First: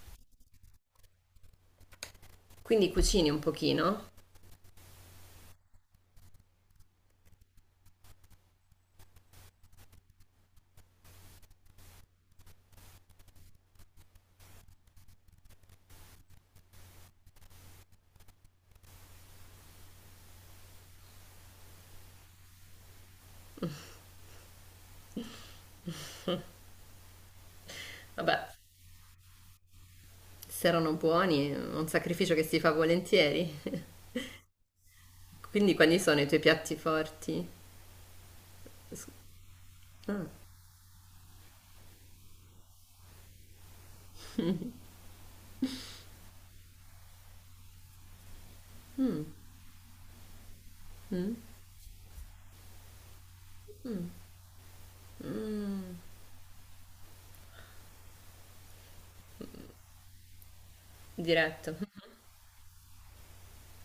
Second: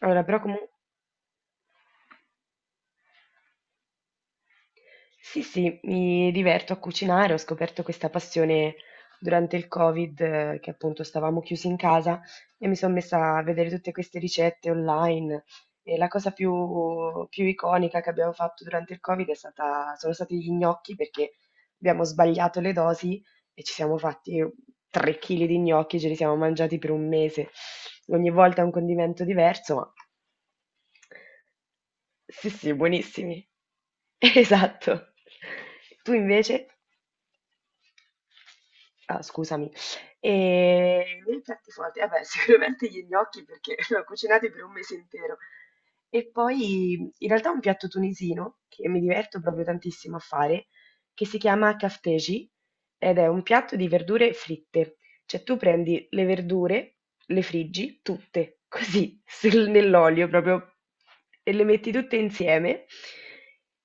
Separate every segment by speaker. Speaker 1: Allora, però comunque
Speaker 2: Quindi cucini un pochino?
Speaker 1: sì, sì, mi diverto a cucinare, ho scoperto questa passione durante il Covid, che appunto stavamo chiusi in casa e mi sono messa a vedere tutte queste ricette online. E la cosa più iconica che abbiamo fatto durante il Covid è stata, sono stati gli gnocchi perché abbiamo sbagliato le dosi e ci siamo fatti 3 kg di gnocchi, ce li siamo mangiati per un mese. Ogni
Speaker 2: Vabbè,
Speaker 1: volta un condimento diverso, ma
Speaker 2: se erano buoni, è un sacrificio che
Speaker 1: sì,
Speaker 2: si fa
Speaker 1: sì, buonissimi.
Speaker 2: volentieri.
Speaker 1: Esatto.
Speaker 2: Quindi quali
Speaker 1: Tu
Speaker 2: sono i tuoi
Speaker 1: invece?
Speaker 2: piatti forti? S-
Speaker 1: Ah, scusami.
Speaker 2: ah,
Speaker 1: E nei piatti forti, vabbè, sicuramente gli gnocchi perché l'ho cucinati per un mese intero. E poi in realtà un piatto tunisino che mi diverto proprio tantissimo a fare, che
Speaker 2: mm?
Speaker 1: si chiama kafteji ed è un piatto di verdure fritte. Cioè tu prendi le verdure, le friggi tutte, così, nell'olio proprio, e le
Speaker 2: Diretto.
Speaker 1: metti tutte insieme.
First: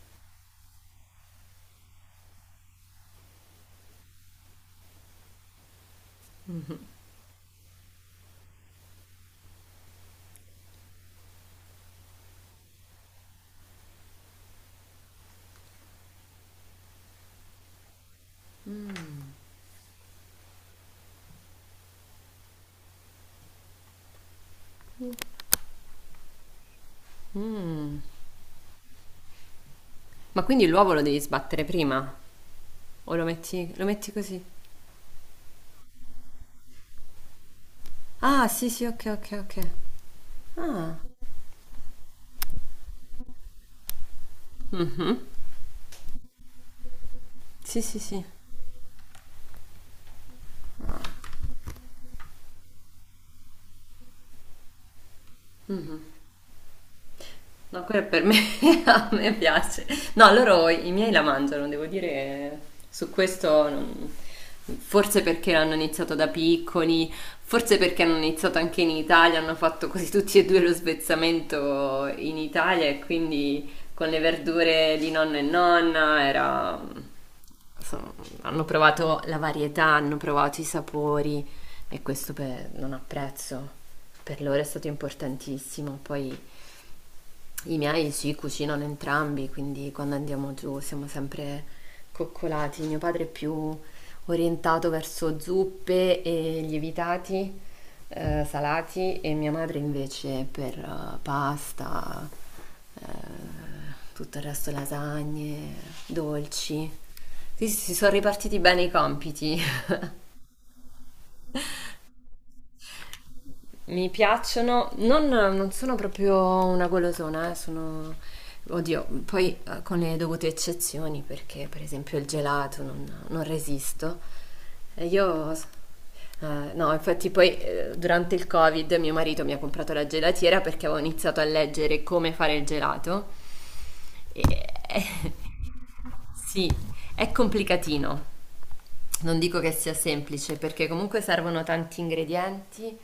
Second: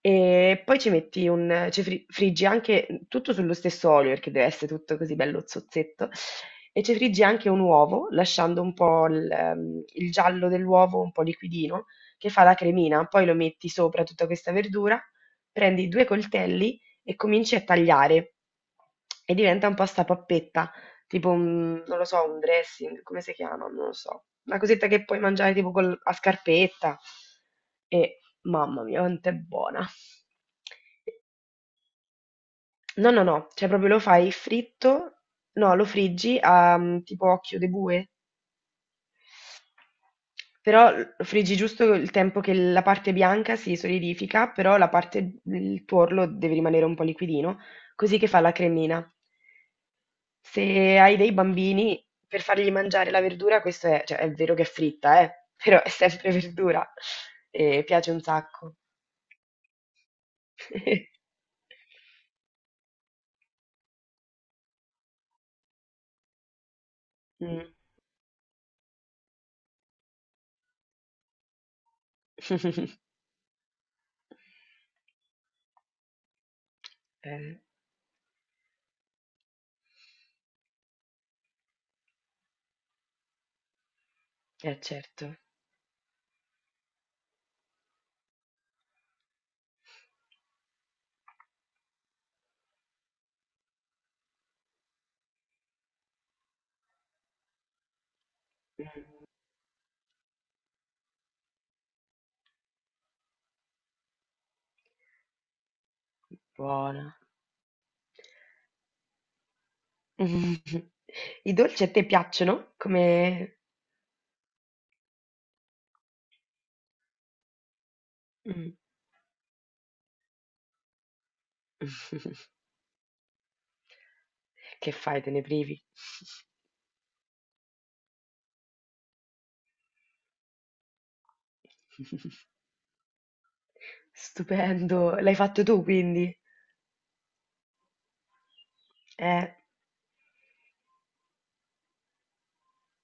Speaker 1: E poi ci metti un, ci fri- friggi anche tutto sullo stesso olio, perché deve essere tutto così bello zozzetto. E ci friggi anche un uovo, lasciando un po' il giallo dell'uovo un po' liquidino, che fa la cremina. Poi lo metti sopra tutta questa verdura, prendi due coltelli e cominci a tagliare. E diventa un po' sta pappetta. Tipo un, non lo so, un dressing, come si chiama? Non lo so. Una cosetta che puoi mangiare tipo a scarpetta.
Speaker 2: Mm.
Speaker 1: E mamma mia, quanto è buona.
Speaker 2: Ma quindi l'uovo lo devi sbattere prima?
Speaker 1: No,
Speaker 2: O
Speaker 1: no, no, cioè
Speaker 2: lo
Speaker 1: proprio lo
Speaker 2: metti
Speaker 1: fai
Speaker 2: così?
Speaker 1: fritto, no, lo friggi a mm, tipo occhio di bue,
Speaker 2: Ah, sì, sì, ok, ok, ok.
Speaker 1: però
Speaker 2: Ah,
Speaker 1: lo friggi giusto il tempo che la parte bianca si solidifica, però la
Speaker 2: mhm.
Speaker 1: parte, il tuorlo deve rimanere un po' liquidino,
Speaker 2: Sì, sì,
Speaker 1: così
Speaker 2: sì.
Speaker 1: che fa la cremina. Se hai dei bambini, per fargli mangiare la verdura, questo è, cioè, è vero che è fritta, però è
Speaker 2: Mm.
Speaker 1: sempre verdura
Speaker 2: No,
Speaker 1: e
Speaker 2: quello è
Speaker 1: piace un
Speaker 2: per me,
Speaker 1: sacco.
Speaker 2: a me piace. No, loro, i miei la mangiano, devo dire, su questo non- forse perché l'hanno iniziato da piccoli,
Speaker 1: Mm.
Speaker 2: forse perché hanno iniziato anche in Italia, hanno fatto così tutti e due lo svezzamento in Italia e quindi con le verdure di nonno e nonna era...
Speaker 1: Eh,
Speaker 2: insomma, hanno provato la varietà, hanno provato i sapori e questo per- non ha prezzo. Per loro è stato
Speaker 1: certo.
Speaker 2: importantissimo, poi... I miei si cucinano entrambi, quindi quando andiamo giù siamo sempre coccolati. Mio padre è più orientato verso zuppe e lievitati, salati,
Speaker 1: Mm,
Speaker 2: e mia madre invece per pasta, eh, tutto il resto lasagne, dolci.
Speaker 1: buona.
Speaker 2: Sì, sì, si sono ripartiti bene i compiti.
Speaker 1: I dolci a te piacciono? Come...
Speaker 2: Mi piacciono, non sono proprio una golosona, sono...
Speaker 1: Mm.
Speaker 2: Oddio, poi con le dovute eccezioni, perché per esempio il gelato non resisto.
Speaker 1: Che
Speaker 2: E
Speaker 1: fai, te ne
Speaker 2: io...
Speaker 1: privi?
Speaker 2: no, infatti poi durante il Covid mio marito mi ha comprato la gelatiera perché avevo iniziato a leggere come fare il gelato. E...
Speaker 1: Stupendo, l'hai fatto tu quindi?
Speaker 2: sì, è complicatino. Non
Speaker 1: Eh.
Speaker 2: dico che sia semplice perché comunque servono tanti ingredienti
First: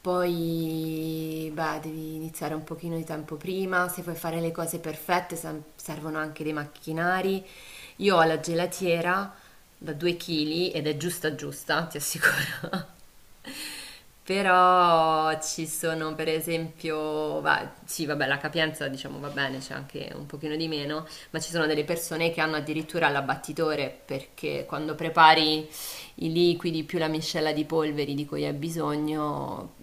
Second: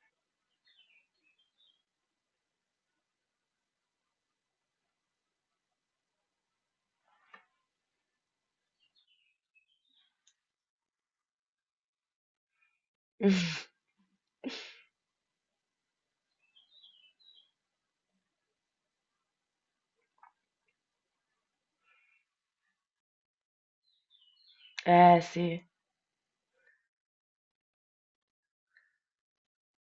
Speaker 2: poi, beh, devi iniziare un pochino di tempo prima, se vuoi fare le cose perfette sem- servono anche dei macchinari. Io ho la gelatiera da 2 kg ed è giusta giusta, ti assicuro. Però ci sono per esempio, va- sì vabbè la capienza diciamo va bene, c'è anche un pochino di meno, ma ci sono delle persone che hanno addirittura l'abbattitore perché quando
Speaker 1: Eh sì.
Speaker 2: prepari i liquidi più la miscela di polveri di cui hai bisogno,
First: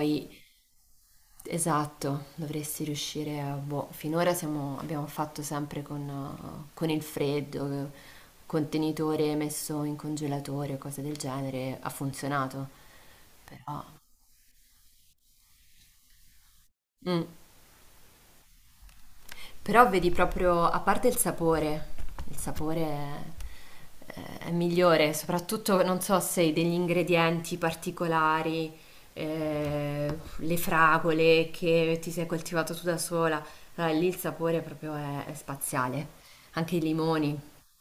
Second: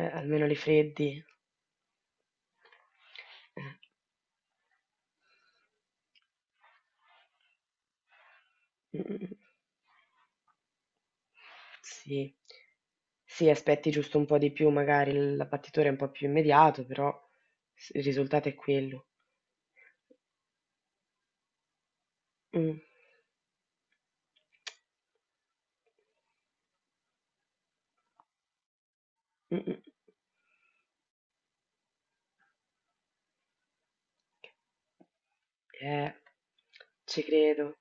Speaker 1: Almeno li freddi.
Speaker 2: esatto, dovresti riuscire a...
Speaker 1: Eh.
Speaker 2: Boh, finora siamo- abbiamo fatto sempre con il freddo,
Speaker 1: Mh-mh-mh.
Speaker 2: contenitore messo in congelatore o cose del genere, ha
Speaker 1: Sì.
Speaker 2: funzionato,
Speaker 1: Sì,
Speaker 2: però...
Speaker 1: aspetti giusto un po' di più, magari il l'abbattitore è un po' più immediato, però
Speaker 2: Mm.
Speaker 1: s il risultato è quello.
Speaker 2: Però vedi proprio, a parte il
Speaker 1: Mh.
Speaker 2: sapore è, è migliore, soprattutto non so se degli ingredienti particolari,
Speaker 1: Mh-mh.
Speaker 2: eh, le fragole che ti sei coltivato tu da sola, allora, lì il sapore proprio è
Speaker 1: Eh,
Speaker 2: spaziale. Anche i
Speaker 1: ci
Speaker 2: limoni,
Speaker 1: credo.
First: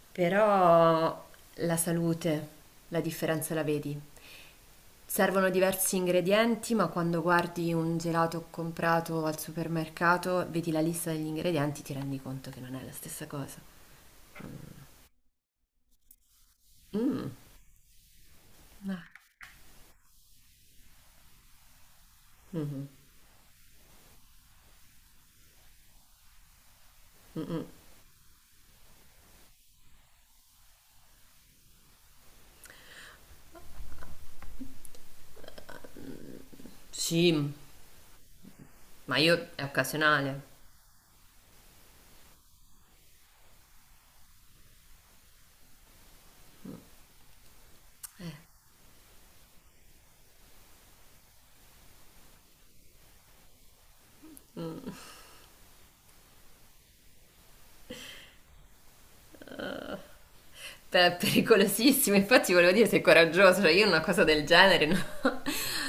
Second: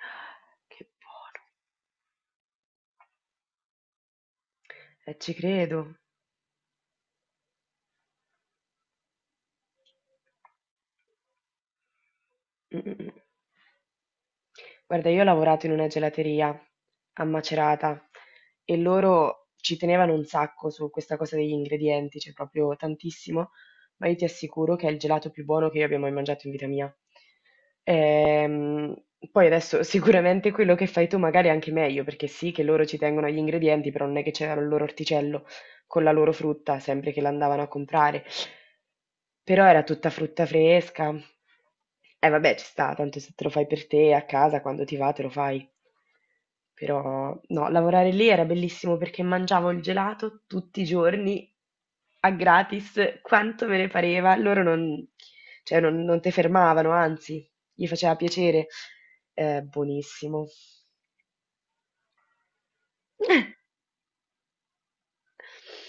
Speaker 1: Ah, che
Speaker 2: però
Speaker 1: buono.
Speaker 2: la salute, la differenza la vedi.
Speaker 1: Ci
Speaker 2: Servono diversi
Speaker 1: credo.
Speaker 2: ingredienti, ma quando guardi un gelato comprato al supermercato, vedi la lista degli ingredienti, ti rendi conto che non è la
Speaker 1: Mh-mh-mh.
Speaker 2: stessa cosa.
Speaker 1: Guarda, io ho lavorato in una gelateria a
Speaker 2: Mm.
Speaker 1: Macerata e
Speaker 2: Ah.
Speaker 1: loro ci tenevano un sacco su questa cosa degli ingredienti, cioè proprio
Speaker 2: Mhm.
Speaker 1: tantissimo, ma io ti assicuro che è il gelato più buono che io abbia mai mangiato in vita mia. Ehm, Poi adesso sicuramente quello che fai tu magari è anche meglio, perché sì che loro ci tengono agli ingredienti, però non è che c'era il loro orticello con la loro frutta, sempre che
Speaker 2: Sì,
Speaker 1: l'andavano a comprare.
Speaker 2: ma io è
Speaker 1: Però era tutta frutta
Speaker 2: occasionale.
Speaker 1: fresca. Eh vabbè, ci sta, tanto se te lo fai per te a casa, quando ti va, te lo fai. Però no, lavorare lì era bellissimo perché mangiavo il gelato tutti i giorni a gratis, quanto me ne pareva. Loro non, cioè, non te fermavano, anzi, gli faceva piacere. Buonissimo.
Speaker 2: Te è pericolosissimo, infatti volevo dire sei coraggioso, cioè io una cosa del genere, no?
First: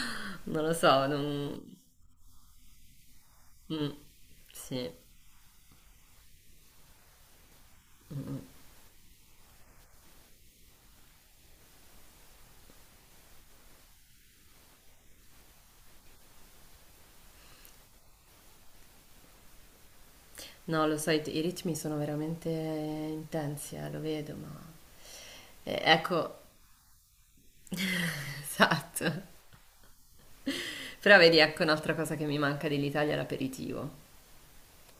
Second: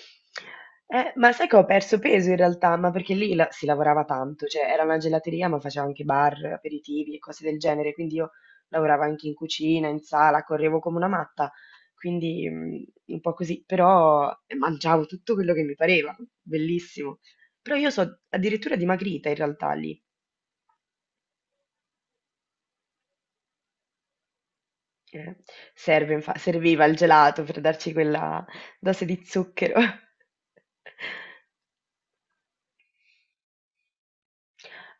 Speaker 2: Non lo so,
Speaker 1: Ma sai che
Speaker 2: non...
Speaker 1: ho perso peso in realtà, ma perché lì la si
Speaker 2: mm,
Speaker 1: lavorava tanto, cioè era
Speaker 2: sì.
Speaker 1: una gelateria ma faceva anche bar, aperitivi e cose del genere, quindi io lavoravo anche in cucina, in sala, correvo come una matta, quindi un po' così, però mangiavo tutto quello che mi pareva, bellissimo. Però io so addirittura dimagrita in realtà lì,
Speaker 2: No, lo sai, i ritmi sono veramente intensi, lo vedo, ma...
Speaker 1: eh,
Speaker 2: ecco,
Speaker 1: serviva il gelato per darci quella dose
Speaker 2: esatto.
Speaker 1: di zucchero.
Speaker 2: Però vedi, ecco un'altra cosa che mi manca dell'Italia, è l'aperitivo.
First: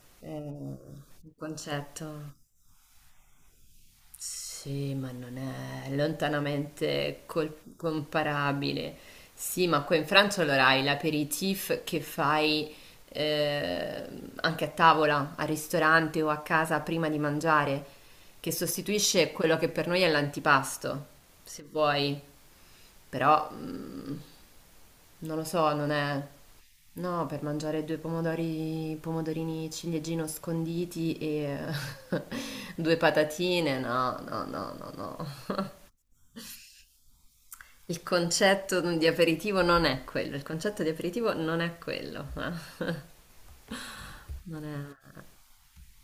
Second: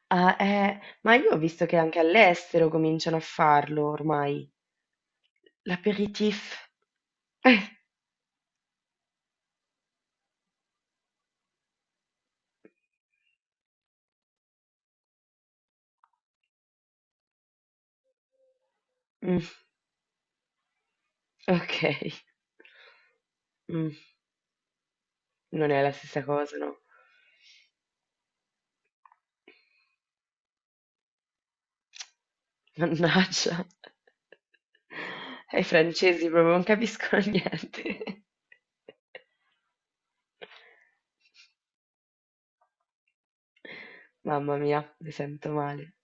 Speaker 1: Ah,
Speaker 2: Eh,
Speaker 1: ma io
Speaker 2: il
Speaker 1: ho visto che anche
Speaker 2: concetto.
Speaker 1: all'estero cominciano a farlo ormai.
Speaker 2: Sì, ma non è
Speaker 1: L'aperitif.
Speaker 2: lontanamente col- comparabile. Sì, ma qua in Francia allora hai l'aperitif che fai eh, anche a tavola, al ristorante o a casa prima di mangiare, che sostituisce quello
Speaker 1: Mm,
Speaker 2: che per noi è l'antipasto, se
Speaker 1: ok.
Speaker 2: vuoi. Però,
Speaker 1: Mm,
Speaker 2: mm, non lo
Speaker 1: non
Speaker 2: so,
Speaker 1: è
Speaker 2: non
Speaker 1: la stessa
Speaker 2: è...
Speaker 1: cosa, no?
Speaker 2: No, per mangiare due pomodori, pomodorini ciliegino sconditi e due
Speaker 1: Mannaggia.
Speaker 2: patatine, no, no, no, no, no.
Speaker 1: Ai francesi proprio non capiscono
Speaker 2: Il
Speaker 1: niente.
Speaker 2: concetto di aperitivo non è quello, il concetto di aperitivo non è quello, eh.
Speaker 1: Mamma
Speaker 2: Non
Speaker 1: mia, mi
Speaker 2: è...
Speaker 1: sento male.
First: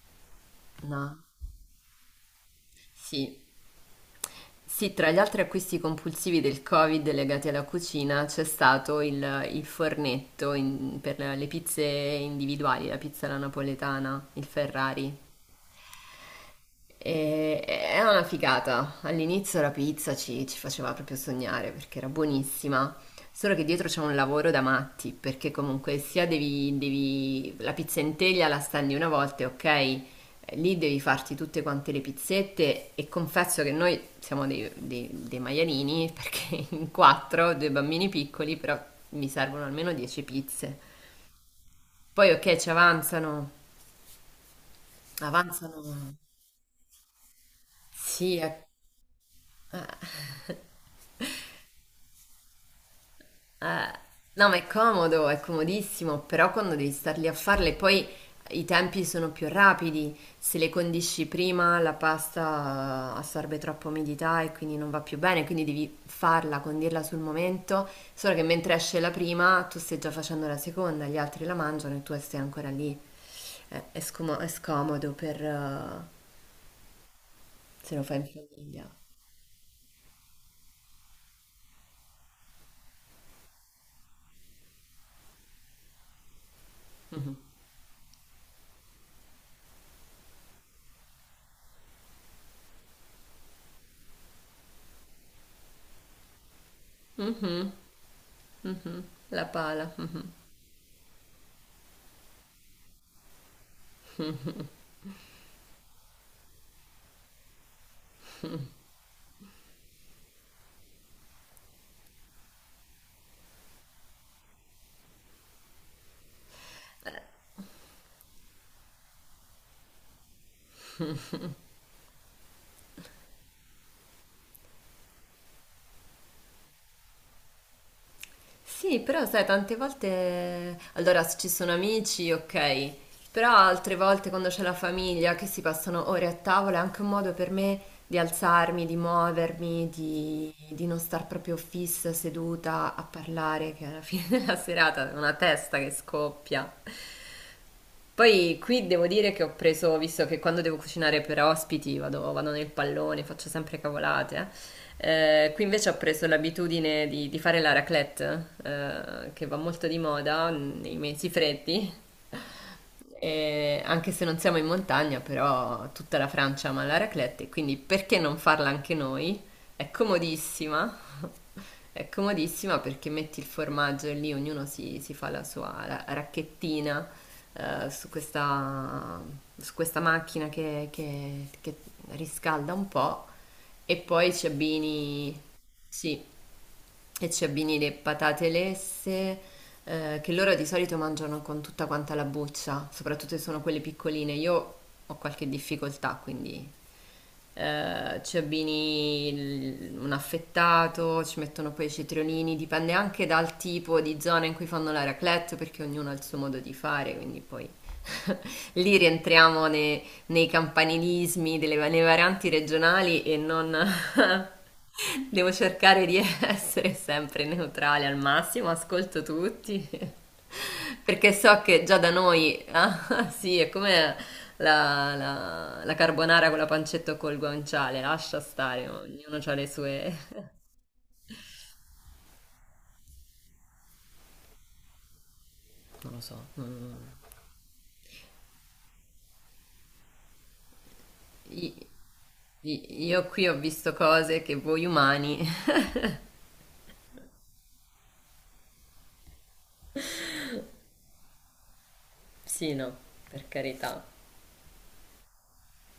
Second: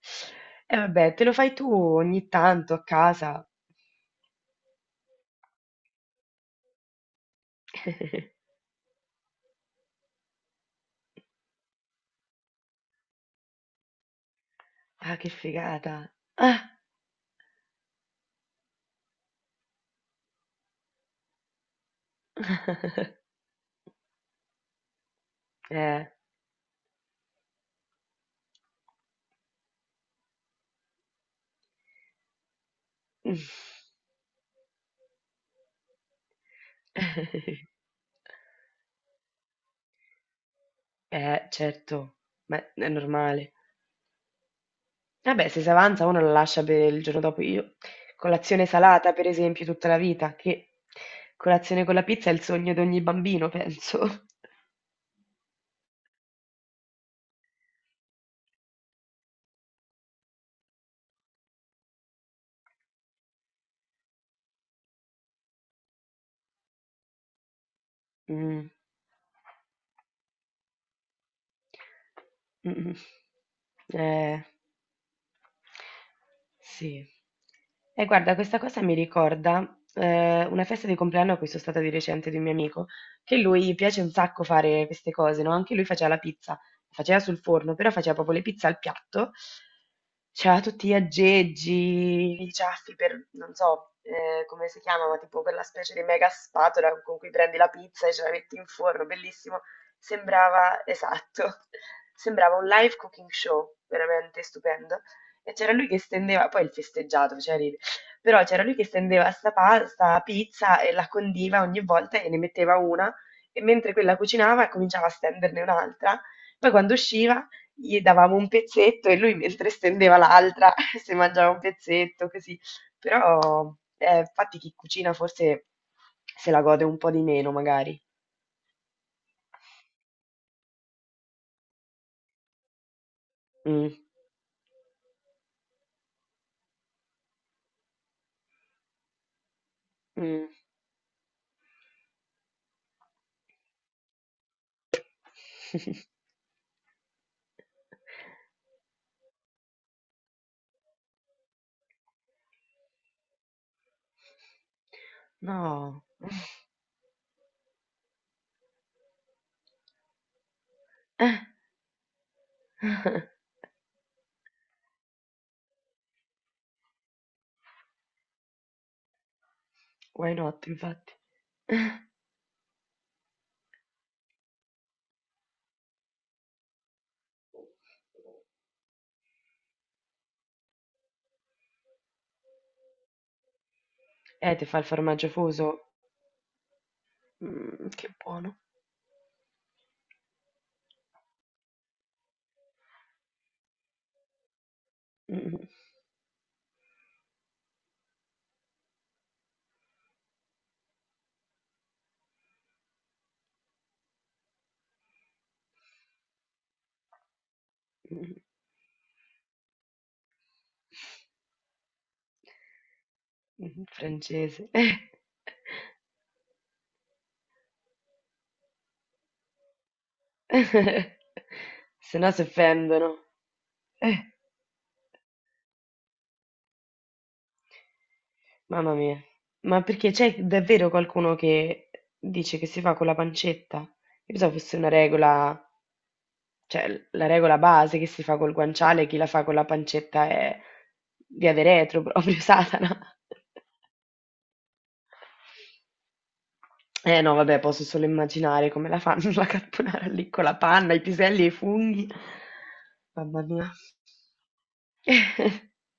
Speaker 1: E vabbè,
Speaker 2: No.
Speaker 1: te lo fai tu ogni tanto a
Speaker 2: Sì.
Speaker 1: casa.
Speaker 2: Sì, tra gli altri acquisti compulsivi del Covid legati alla cucina c'è stato il fornetto in- per le pizze individuali, la pizza alla napoletana, il Ferrari.
Speaker 1: Ah, che figata. Ah.
Speaker 2: E era una figata. All'inizio la pizza ci faceva proprio sognare perché era buonissima. Solo che dietro c'è un lavoro da matti, perché comunque
Speaker 1: Eh.
Speaker 2: sia devi, devi- la pizza in teglia la stendi una volta, e ok? Eh, lì devi farti tutte quante le pizzette e confesso che noi siamo dei, dei- dei maialini perché in quattro, due bambini piccoli, però mi servono almeno 10 pizze.
Speaker 1: Certo,
Speaker 2: Poi ok,
Speaker 1: ma
Speaker 2: ci
Speaker 1: è
Speaker 2: avanzano,
Speaker 1: normale. Vabbè, se si
Speaker 2: avanzano.
Speaker 1: avanza uno la lascia per il giorno dopo. Io
Speaker 2: Sì,
Speaker 1: colazione
Speaker 2: è-
Speaker 1: salata, per esempio, tutta la vita,
Speaker 2: eh.
Speaker 1: che colazione con la pizza è il sogno di ogni bambino,
Speaker 2: Eh,
Speaker 1: penso.
Speaker 2: no, ma è comodo, è comodissimo, però quando devi star lì a farle, poi i tempi sono più rapidi. Se le condisci prima, la pasta assorbe troppa umidità e quindi non va più bene, quindi devi farla, condirla sul momento. Solo che
Speaker 1: Mm.
Speaker 2: mentre esce la prima, tu stai già facendo la seconda, gli altri la mangiano e tu stai ancora
Speaker 1: Mm.
Speaker 2: lì. È, scomo-
Speaker 1: Eh.
Speaker 2: è scomodo per,
Speaker 1: Sì.
Speaker 2: se lo
Speaker 1: E
Speaker 2: fai in
Speaker 1: guarda, questa cosa
Speaker 2: famiglia.
Speaker 1: mi ricorda una festa di compleanno a cui sono stata di recente di un mio amico, che lui piace un sacco fare queste cose, no? Anche lui faceva la pizza, faceva sul forno, però faceva proprio le pizze al piatto, c'aveva tutti gli aggeggi, i ciaffi per, non so come si chiama, ma tipo quella specie di mega spatola con cui prendi la
Speaker 2: Mhm,
Speaker 1: pizza e ce la metti in forno,
Speaker 2: la
Speaker 1: bellissimo.
Speaker 2: pala.
Speaker 1: Sembrava, esatto, sembrava un live cooking show, veramente stupendo. E c'era lui che stendeva, poi il festeggiato faceva ridere, però c'era lui che stendeva sta pasta, pizza e la condiva ogni volta e ne metteva una e mentre quella cucinava cominciava a stenderne un'altra. Poi quando usciva gli davamo un pezzetto e lui mentre stendeva l'altra si mangiava un pezzetto, così. Però infatti chi cucina forse se la gode un po' di meno magari.
Speaker 2: Sì, però sai, tante volte, allora se ci sono amici, ok, però
Speaker 1: Mm,
Speaker 2: altre volte quando c'è la famiglia che si passano ore a tavola è anche un modo per me di alzarmi, di muovermi,
Speaker 1: mm.
Speaker 2: di non star proprio fissa, seduta a parlare, che alla fine della serata è una testa che scoppia. Poi qui devo dire che ho preso, visto che quando devo cucinare per ospiti vado, vado nel pallone, faccio sempre cavolate. Qui invece ho
Speaker 1: No.
Speaker 2: preso l'abitudine di fare la raclette, che va molto di moda nei mesi freddi, e anche se non siamo in montagna, però tutta la Francia ama la raclette, quindi perché non farla anche noi? È
Speaker 1: Why not,
Speaker 2: comodissima,
Speaker 1: infatti.
Speaker 2: è comodissima perché metti il formaggio e lì ognuno si fa la sua ra- racchettina eh, su questa, su questa macchina che che riscalda un po' e poi ci
Speaker 1: Ti fa il formaggio
Speaker 2: abbini,
Speaker 1: fuso?
Speaker 2: sì, e ci abbini
Speaker 1: Mm,
Speaker 2: le
Speaker 1: che
Speaker 2: patate
Speaker 1: buono.
Speaker 2: lesse, che loro di solito mangiano con tutta quanta la buccia, soprattutto se sono quelle piccoline. Io ho qualche
Speaker 1: Mm,
Speaker 2: difficoltà, quindi ci abbini il- un affettato, ci mettono poi i cetriolini, dipende anche dal tipo di zona in cui fanno la raclette, perché ognuno ha il suo modo di fare, quindi poi
Speaker 1: mm,
Speaker 2: lì rientriamo ne- nei campanilismi, delle, va- nei varianti regionali e non
Speaker 1: mm, francese.
Speaker 2: devo cercare di essere sempre neutrale al massimo, ascolto tutti, perché so che già da
Speaker 1: Se no si
Speaker 2: noi,
Speaker 1: offendono.
Speaker 2: ah, sì, è come
Speaker 1: Eh,
Speaker 2: la la carbonara con la pancetta o col guanciale, lascia stare,
Speaker 1: mamma mia.
Speaker 2: ognuno ha le
Speaker 1: Ma perché c'è
Speaker 2: sue...
Speaker 1: davvero qualcuno che dice che si fa con la pancetta? Io pensavo fosse una regola,
Speaker 2: Non lo so.
Speaker 1: cioè
Speaker 2: Non-
Speaker 1: la regola base che si fa col guanciale, chi la fa con la pancetta è via de
Speaker 2: i-
Speaker 1: retro, proprio Satana.
Speaker 2: io qui ho visto cose che voi umani...
Speaker 1: Eh no, vabbè, posso solo immaginare come la fanno la carbonara lì con la panna, i piselli e i funghi.
Speaker 2: Sì, no,
Speaker 1: Mamma
Speaker 2: per
Speaker 1: mia.
Speaker 2: carità.